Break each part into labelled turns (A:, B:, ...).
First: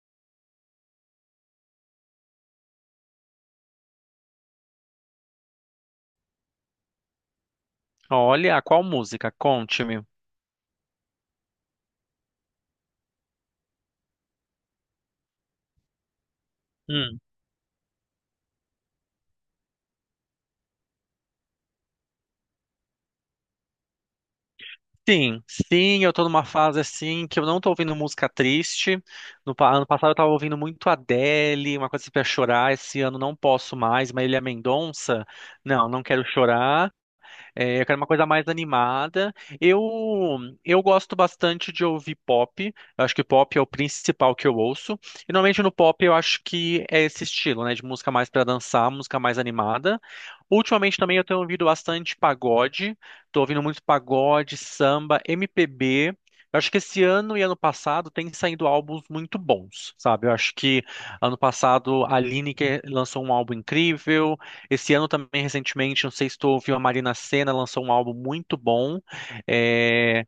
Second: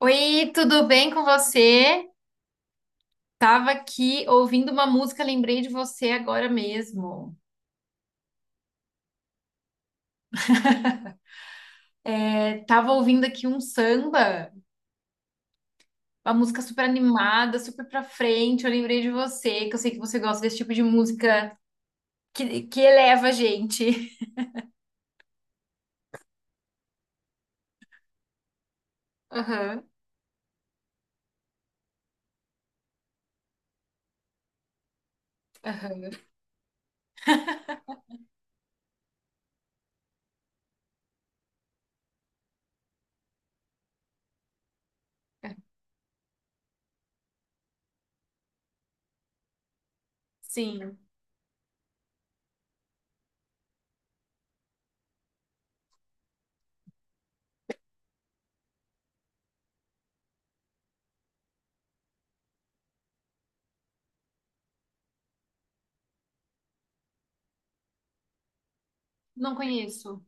A: Oi, tudo bem com você? Tava aqui ouvindo uma música, lembrei de você agora mesmo.
B: Olha, qual música? Conte-me.
A: É, tava ouvindo aqui um samba, uma música super
B: Hum.
A: animada, super pra frente. Eu lembrei de você, que eu sei que você gosta desse tipo de música que eleva a gente.
B: Sim, sim, eu tô numa fase assim que eu não tô ouvindo música triste. No pa-
A: Aham,
B: Ano passado eu tava ouvindo muito Adele, uma coisa assim pra chorar. Esse ano não posso mais, Marília Mendonça. Não, não
A: aham.
B: quero chorar. É, eu quero uma coisa mais animada. Eu eu gosto bastante de ouvir pop. Eu acho que pop é o principal que eu ouço. E normalmente no pop eu acho que é esse estilo, né, de música mais para dançar, música mais animada.
A: Sim,
B: Ultimamente também eu tenho ouvido bastante pagode. Tô ouvindo muito pagode, samba, MPB. Eu acho que esse ano e ano passado tem saído álbuns muito bons, sabe? Eu acho que ano passado a Lineker lançou um álbum incrível. Esse ano também, recentemente, não sei se tu ouviu, a Marina Sena lançou um álbum muito bom.
A: não conheço.
B: É,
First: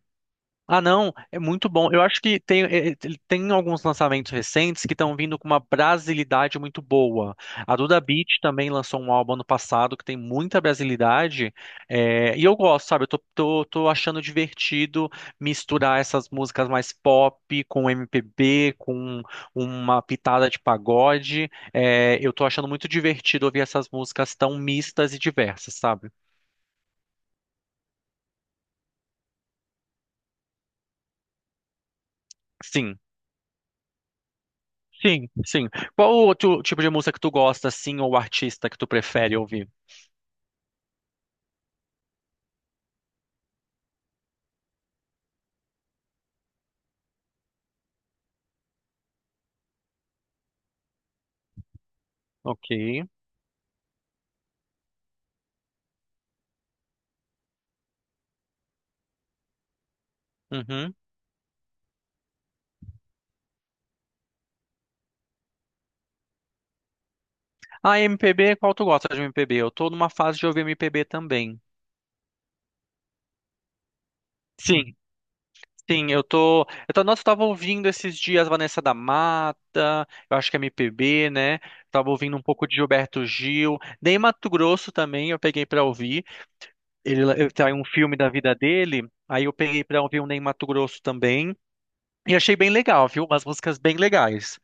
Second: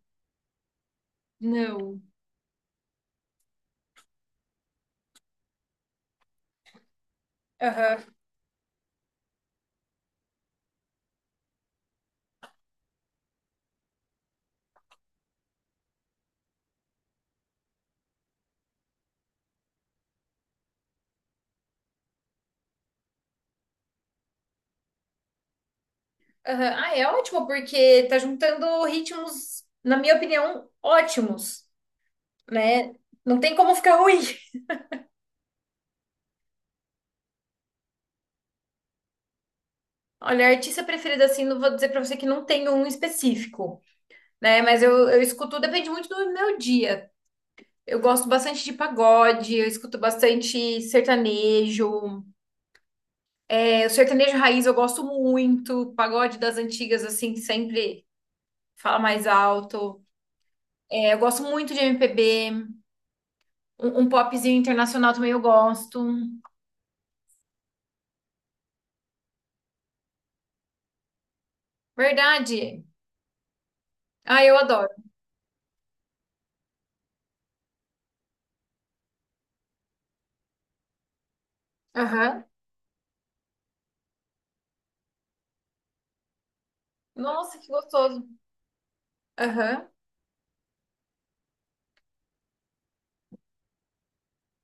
B: ah, não, é muito bom.
A: Não.
B: Eu acho que tem, tem alguns lançamentos recentes que estão vindo com uma brasilidade muito boa. A Duda
A: Aham,
B: Beat também lançou um álbum ano passado que tem muita brasilidade. É, e eu gosto, sabe? Eu tô achando divertido misturar essas músicas mais pop com MPB, com uma pitada de pagode. É, eu tô achando muito divertido ouvir essas músicas tão mistas e diversas, sabe?
A: aham. Ah, é ótimo, porque tá juntando ritmos, na minha opinião, ótimos, né?
B: Sim.
A: Não tem como ficar ruim.
B: Sim, sim. Qual o outro tipo de música que tu gosta, assim, ou artista que tu prefere ouvir?
A: Olha, artista preferida, assim, não vou dizer pra você que não tem um específico, né? Mas eu escuto, depende muito do meu dia. Eu gosto bastante de pagode, eu escuto bastante sertanejo.
B: Ok.
A: É, o sertanejo raiz eu gosto muito, pagode das antigas, assim, que sempre fala mais alto.
B: Uhum.
A: É, eu gosto muito de MPB, um popzinho internacional também eu gosto.
B: Ah, MPB, qual tu gosta de MPB? Eu tô numa fase de ouvir MPB também.
A: Verdade? Ah, eu adoro.
B: Sim, sim, eu tô. Nossa, eu tava ouvindo esses dias Vanessa da Mata, eu acho que é MPB, né? Tava ouvindo um
A: Aham.
B: pouco de Gilberto Gil. Ney Mato Grosso também eu peguei pra ouvir. Ele
A: Nossa, que
B: tem um filme
A: gostoso.
B: da vida dele, aí eu peguei
A: Aham.
B: pra ouvir um Ney Mato Grosso também. E achei bem legal, viu? Umas músicas bem legais.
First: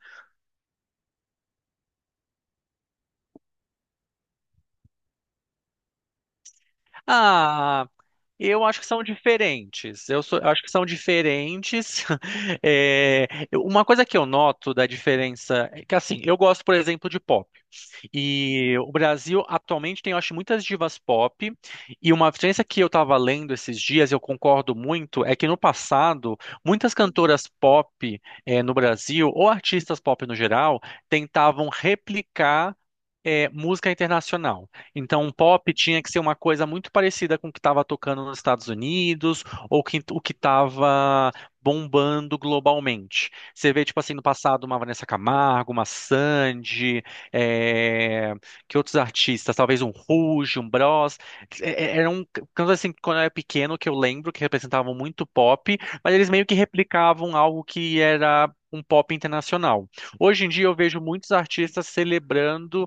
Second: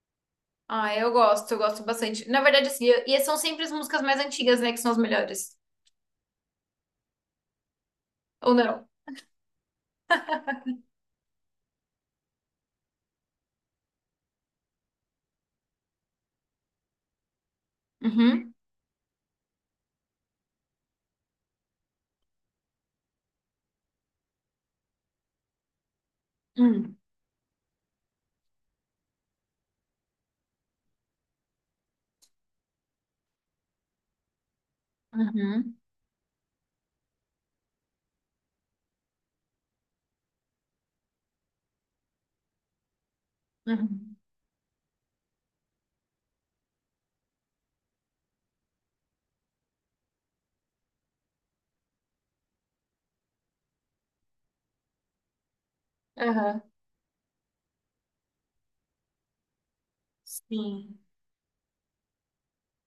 A: Ah, eu gosto bastante. Na verdade, assim, são sempre as músicas mais antigas, né, que são as melhores.
B: Ah,
A: Ou
B: eu
A: não?
B: acho que são diferentes. Eu acho que são diferentes. É, uma coisa que eu noto da diferença é que, assim, eu gosto, por exemplo, de pop.
A: Uhum.
B: E o Brasil atualmente tem, eu acho, muitas divas pop. E uma diferença que eu estava lendo esses dias, e eu concordo muito, é que no passado, muitas
A: Hum.
B: cantoras pop no Brasil, ou artistas pop no geral, tentavam replicar música internacional. Então, o pop
A: Uhum.
B: tinha que ser uma coisa muito parecida com o que estava tocando nos Estados Unidos ou o que estava bombando globalmente. Você vê, tipo assim,
A: Uhum.
B: no passado, uma Vanessa Camargo, uma Sandy, é, que outros artistas, talvez um Rouge, um Bros, eram cantos assim que quando eu era pequeno que eu lembro que representavam muito pop, mas eles meio que
A: Aham.
B: replicavam algo que era um pop internacional. Hoje em dia eu
A: Sim.
B: vejo muitos artistas celebrando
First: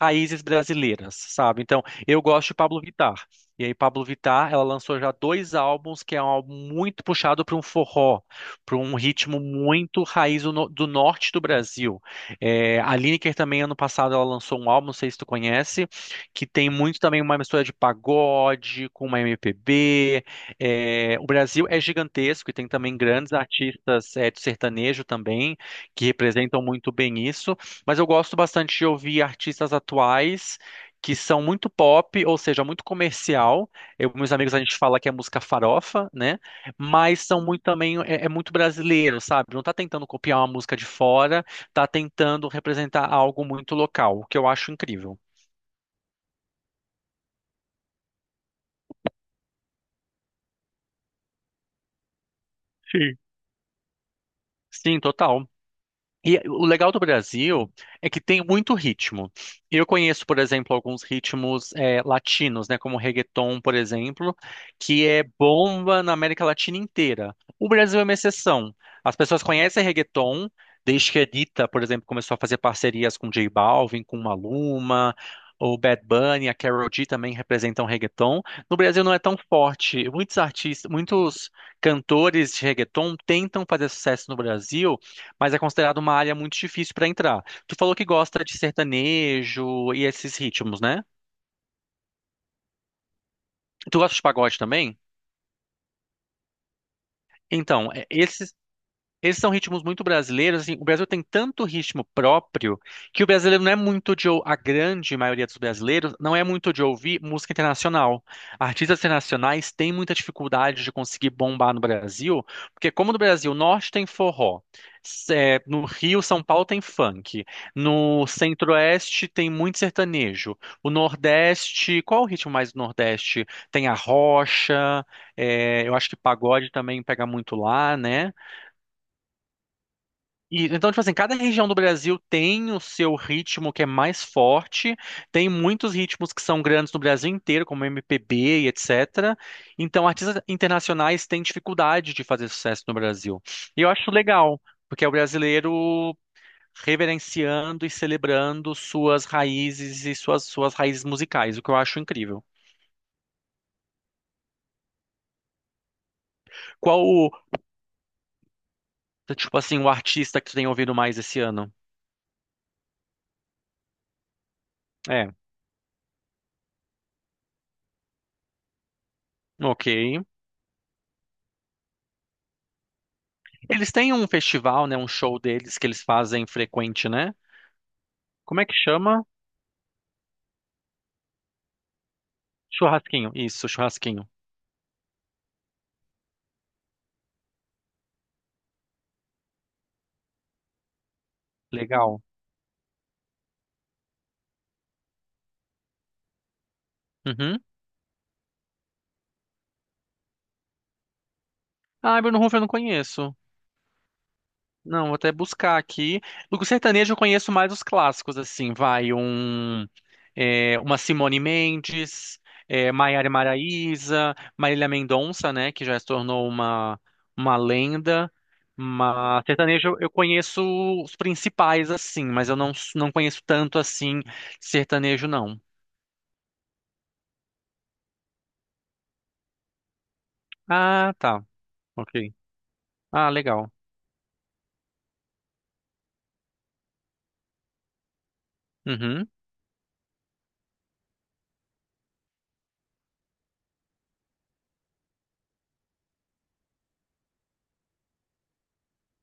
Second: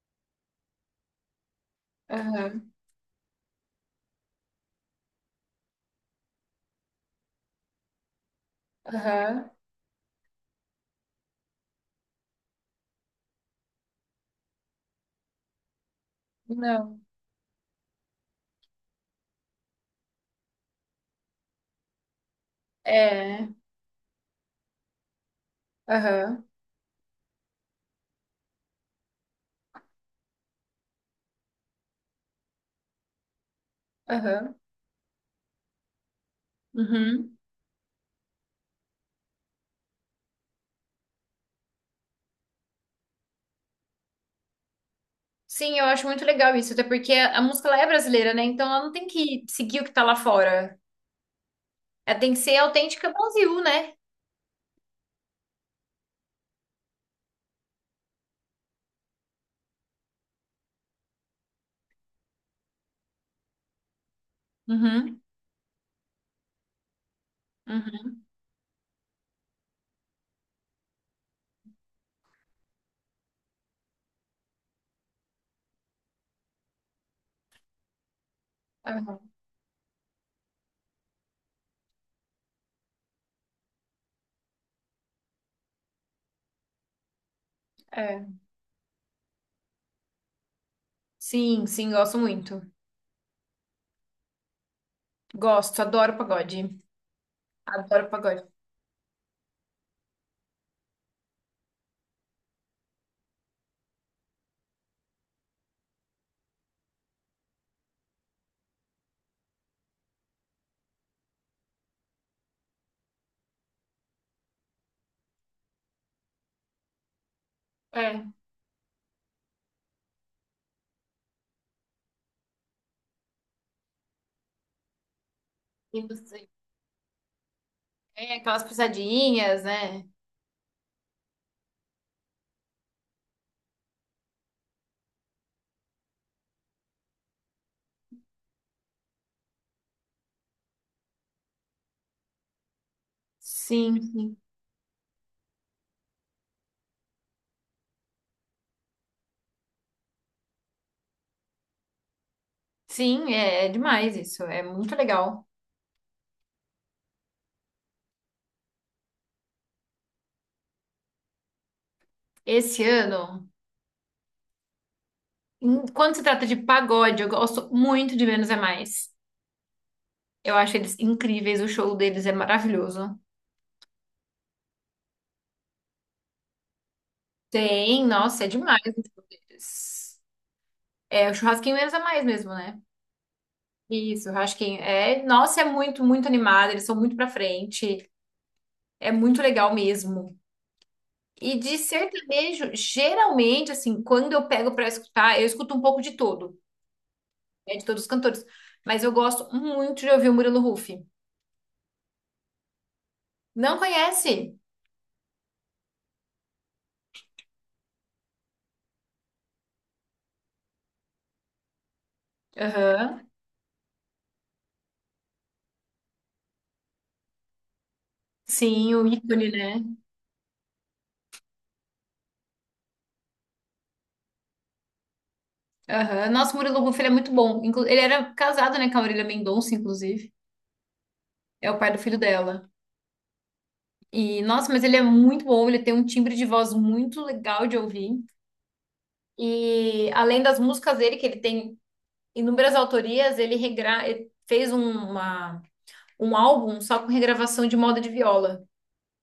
B: raízes brasileiras, sabe? Então, eu gosto de
A: Aham.
B: Pablo Vittar. E aí, Pablo Vittar, ela lançou já dois álbuns, que é um álbum muito puxado para um forró, para um ritmo
A: Aham.
B: muito raiz do no- do norte do Brasil. É, a Lineker também, ano passado, ela lançou um álbum, não sei se tu conhece, que tem muito
A: Não.
B: também uma mistura de pagode com uma MPB. É, o Brasil é gigantesco e tem também grandes
A: É.
B: artistas, é, de sertanejo também, que
A: Aham.
B: representam muito bem isso. Mas eu gosto bastante de ouvir artistas atuais. Que são muito pop, ou seja, muito comercial. Eu, meus amigos,
A: Aham.
B: a gente fala que é música farofa, né? Mas
A: Uhum.
B: são muito também, é muito brasileiro, sabe? Não tá tentando copiar uma música de fora, tá tentando representar algo muito local, o que eu acho incrível.
A: Sim, eu acho muito legal isso, até porque a música ela é brasileira, né? Então ela não tem que seguir o que tá lá fora. Ela tem que ser autêntica
B: Sim.
A: Brasil, né?
B: Sim, total. E o legal do Brasil é que tem muito ritmo. Eu conheço, por exemplo, alguns ritmos latinos, né, como reggaeton, por exemplo, que
A: Uhum.
B: é bomba na América Latina inteira. O Brasil é uma
A: Uhum.
B: exceção. As pessoas conhecem reggaeton desde que a Anitta, por exemplo, começou a fazer parcerias com J Balvin, com Maluma, o Bad Bunny, a Karol G também representam reggaeton. No Brasil não é
A: Aham.
B: tão forte. Muitos artistas, muitos cantores de reggaeton tentam fazer sucesso no Brasil, mas é considerado uma área muito difícil para entrar. Tu falou que
A: É.
B: gosta de sertanejo e esses ritmos, né?
A: Sim, gosto muito.
B: Tu gosta de pagode também?
A: Gosto, adoro pagode.
B: Então, é,
A: Adoro pagode.
B: esses Esses são ritmos muito brasileiros, assim, o Brasil tem tanto ritmo próprio que o brasileiro não é muito de, a grande maioria dos brasileiros não é muito de ouvir música internacional. Artistas internacionais têm muita dificuldade de conseguir bombar no Brasil, porque como no Brasil, o norte tem forró, no Rio, São Paulo tem funk,
A: É,
B: no centro-oeste tem muito sertanejo, o nordeste, qual o ritmo mais do nordeste? Tem a rocha, é, eu
A: e
B: acho que
A: você-
B: pagode também pega muito lá, né?
A: é aquelas pisadinhas, né?
B: E então, tipo assim, cada região do Brasil tem o seu ritmo que é mais forte, tem muitos ritmos que são grandes no Brasil inteiro, como MPB e etc. Então, artistas internacionais têm dificuldade de fazer sucesso no Brasil. E eu
A: Sim,
B: acho
A: sim.
B: legal, porque é o brasileiro reverenciando e celebrando suas raízes e suas raízes musicais, o que eu acho incrível.
A: Sim, é, é demais isso. É muito legal.
B: Qual o, tipo assim, o artista que tu tem ouvido mais esse ano?
A: Esse ano,
B: É,
A: quando se trata de pagode, eu gosto muito de Menos é Mais.
B: ok.
A: Eu acho eles incríveis, o show deles é maravilhoso.
B: Eles têm um festival, né? Um show deles que eles fazem frequente, né?
A: Tem, nossa, é
B: Como é que
A: demais o
B: chama?
A: show deles. É o churrasquinho Menos é Mais mesmo, né?
B: Churrasquinho. Isso, churrasquinho.
A: Isso, o churrasquinho. É, nossa, é muito, muito animado, eles são muito pra frente. É muito legal mesmo. E de
B: Legal.
A: sertanejo, geralmente, assim, quando eu pego pra escutar, eu escuto um pouco de todo,
B: Uhum.
A: né, de todos os cantores. Mas eu gosto muito de ouvir o Murilo Huff.
B: Ah, Bruno Huff eu não conheço.
A: Não conhece?
B: Não, vou até buscar aqui. Do sertanejo eu conheço mais os clássicos, assim, vai um, é, uma Simone Mendes, é,
A: Aham.
B: Maiara e Maraíza, Marília Mendonça, né, que já se tornou uma lenda.
A: Sim, o
B: Mas
A: ícone,
B: sertanejo
A: né?
B: eu conheço os principais, assim, mas eu não, não conheço tanto, assim, sertanejo, não.
A: Aham. Nossa, o Murilo Huff, ele é muito bom. Ele era casado, né, com a Marília Mendonça, inclusive.
B: Ah, tá,
A: É o pai do
B: ok.
A: filho dela.
B: Ah, legal.
A: E, nossa, mas ele é muito bom. Ele tem um timbre de voz muito legal de ouvir.
B: Uhum,
A: E, além das músicas dele, que ele tem inúmeras autorias, ele fez uma... um álbum só com regravação de moda de viola.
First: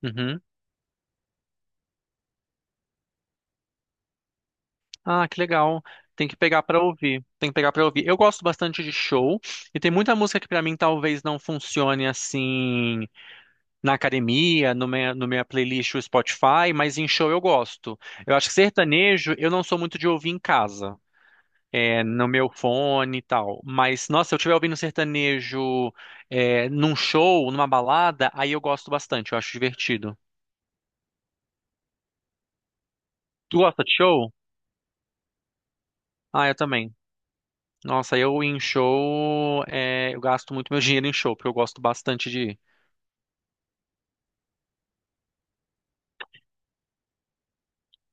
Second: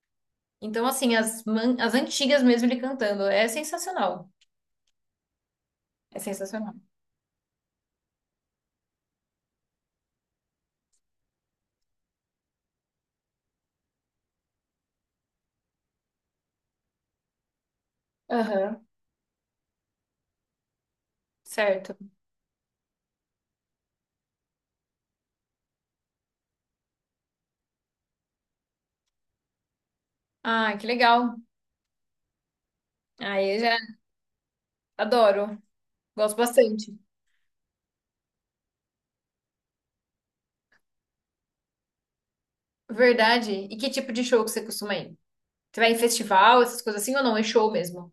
B: uhum.
A: Então, assim, as antigas mesmo ele cantando. É sensacional.
B: Ah, que legal.
A: É
B: Tem que pegar
A: sensacional.
B: pra ouvir. Tem que pegar pra ouvir. Eu gosto bastante de show e tem muita música que pra mim talvez não funcione assim na academia, no minha playlist do Spotify, mas em show eu gosto. Eu acho que
A: Aham.
B: sertanejo eu não sou muito de ouvir em casa,
A: Certo.
B: é, no meu fone e tal. Mas nossa, se eu estiver ouvindo sertanejo é, num show, numa balada, aí eu gosto bastante. Eu acho divertido.
A: Ah, que legal. Aí
B: Tu
A: eu já
B: gosta de show?
A: adoro. Gosto
B: Ah, eu também.
A: bastante.
B: Nossa, eu em show, é, eu gasto muito meu dinheiro em show, porque eu gosto bastante de ir.
A: Verdade. E que tipo de show que você costuma ir? Você vai em festival, essas coisas assim ou não? É show mesmo?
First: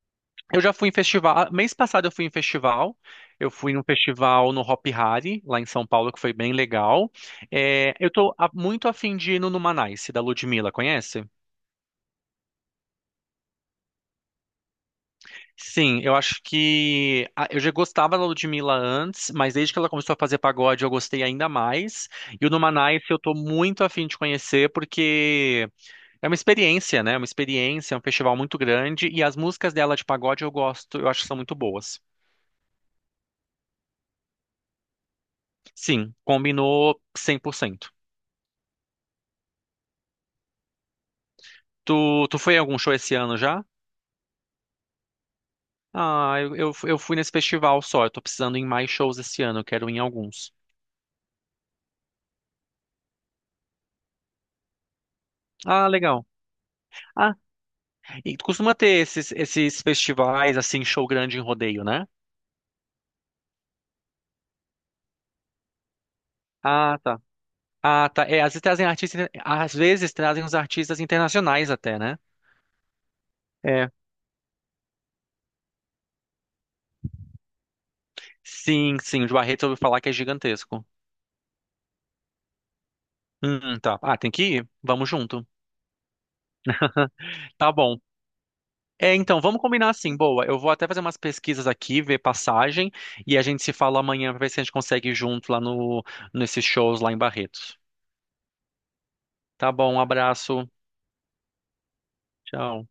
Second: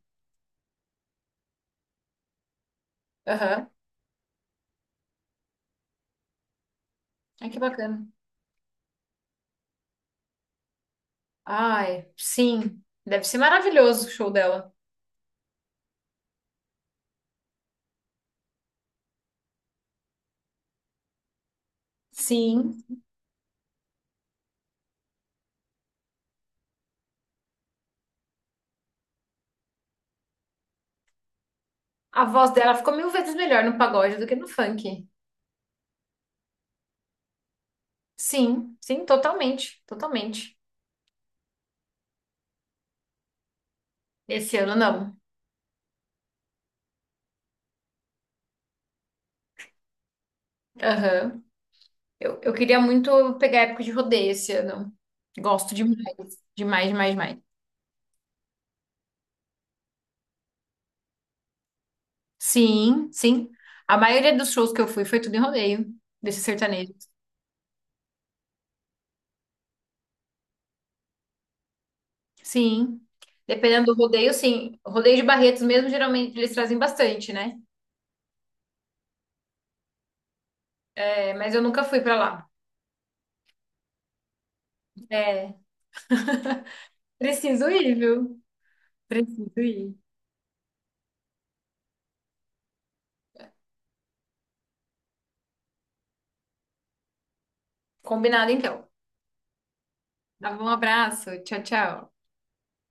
B: Eu já fui em festival, ah, mês passado eu fui em festival, eu
A: Aham.
B: fui num festival no Hop Hari, lá em São Paulo, que foi bem legal.
A: Ai, que
B: É,
A: bacana.
B: muito afim de ir no Numanice, da Ludmilla, conhece?
A: Ai, sim. Deve ser maravilhoso o show dela.
B: Sim, eu acho que eu já gostava da Ludmilla antes, mas desde que ela começou a fazer pagode eu gostei ainda mais. E o
A: Sim.
B: Numanice eu tô muito afim de conhecer, porque... É uma experiência, né? É uma experiência, é um festival muito grande e as músicas dela de pagode eu gosto, eu acho que são muito boas.
A: A voz dela ficou mil vezes melhor no pagode do que no funk.
B: Sim, combinou 100%.
A: Sim, totalmente, totalmente.
B: Tu foi em algum show esse ano já?
A: Esse ano não.
B: Ah, eu fui nesse festival só, eu tô precisando ir em mais shows esse ano, eu quero ir em alguns.
A: Aham. Eu queria muito pegar a época de rodeio esse ano. Gosto
B: Ah,
A: demais.
B: legal.
A: Demais, demais,
B: Ah,
A: demais.
B: e tu costuma ter esses, esses festivais, assim, show grande em rodeio, né?
A: Sim, sim. A maioria dos shows que eu fui foi tudo em rodeio, desses
B: Ah,
A: sertanejos.
B: tá. Ah, tá. É, às vezes trazem artistas, às vezes trazem os artistas internacionais até, né?
A: Sim.
B: É.
A: Dependendo do rodeio, sim. Rodeio de Barretos mesmo, geralmente eles trazem bastante, né?
B: Sim, sim, o de Barreto eu ouvi falar que é gigantesco.
A: É, mas eu nunca fui pra lá.
B: Tá. Ah, tem que ir? Vamos junto.
A: É. Preciso
B: Tá
A: ir,
B: bom.
A: viu?
B: É, então, vamos
A: Preciso
B: combinar
A: ir.
B: assim, boa. Eu vou até fazer umas pesquisas aqui, ver passagem, e a gente se fala amanhã pra ver se a gente consegue ir junto lá no, nesses shows lá em Barretos.
A: Combinado, então.
B: Tá bom, um
A: Tá bom, um
B: abraço.
A: abraço. Tchau, tchau.
B: Tchau.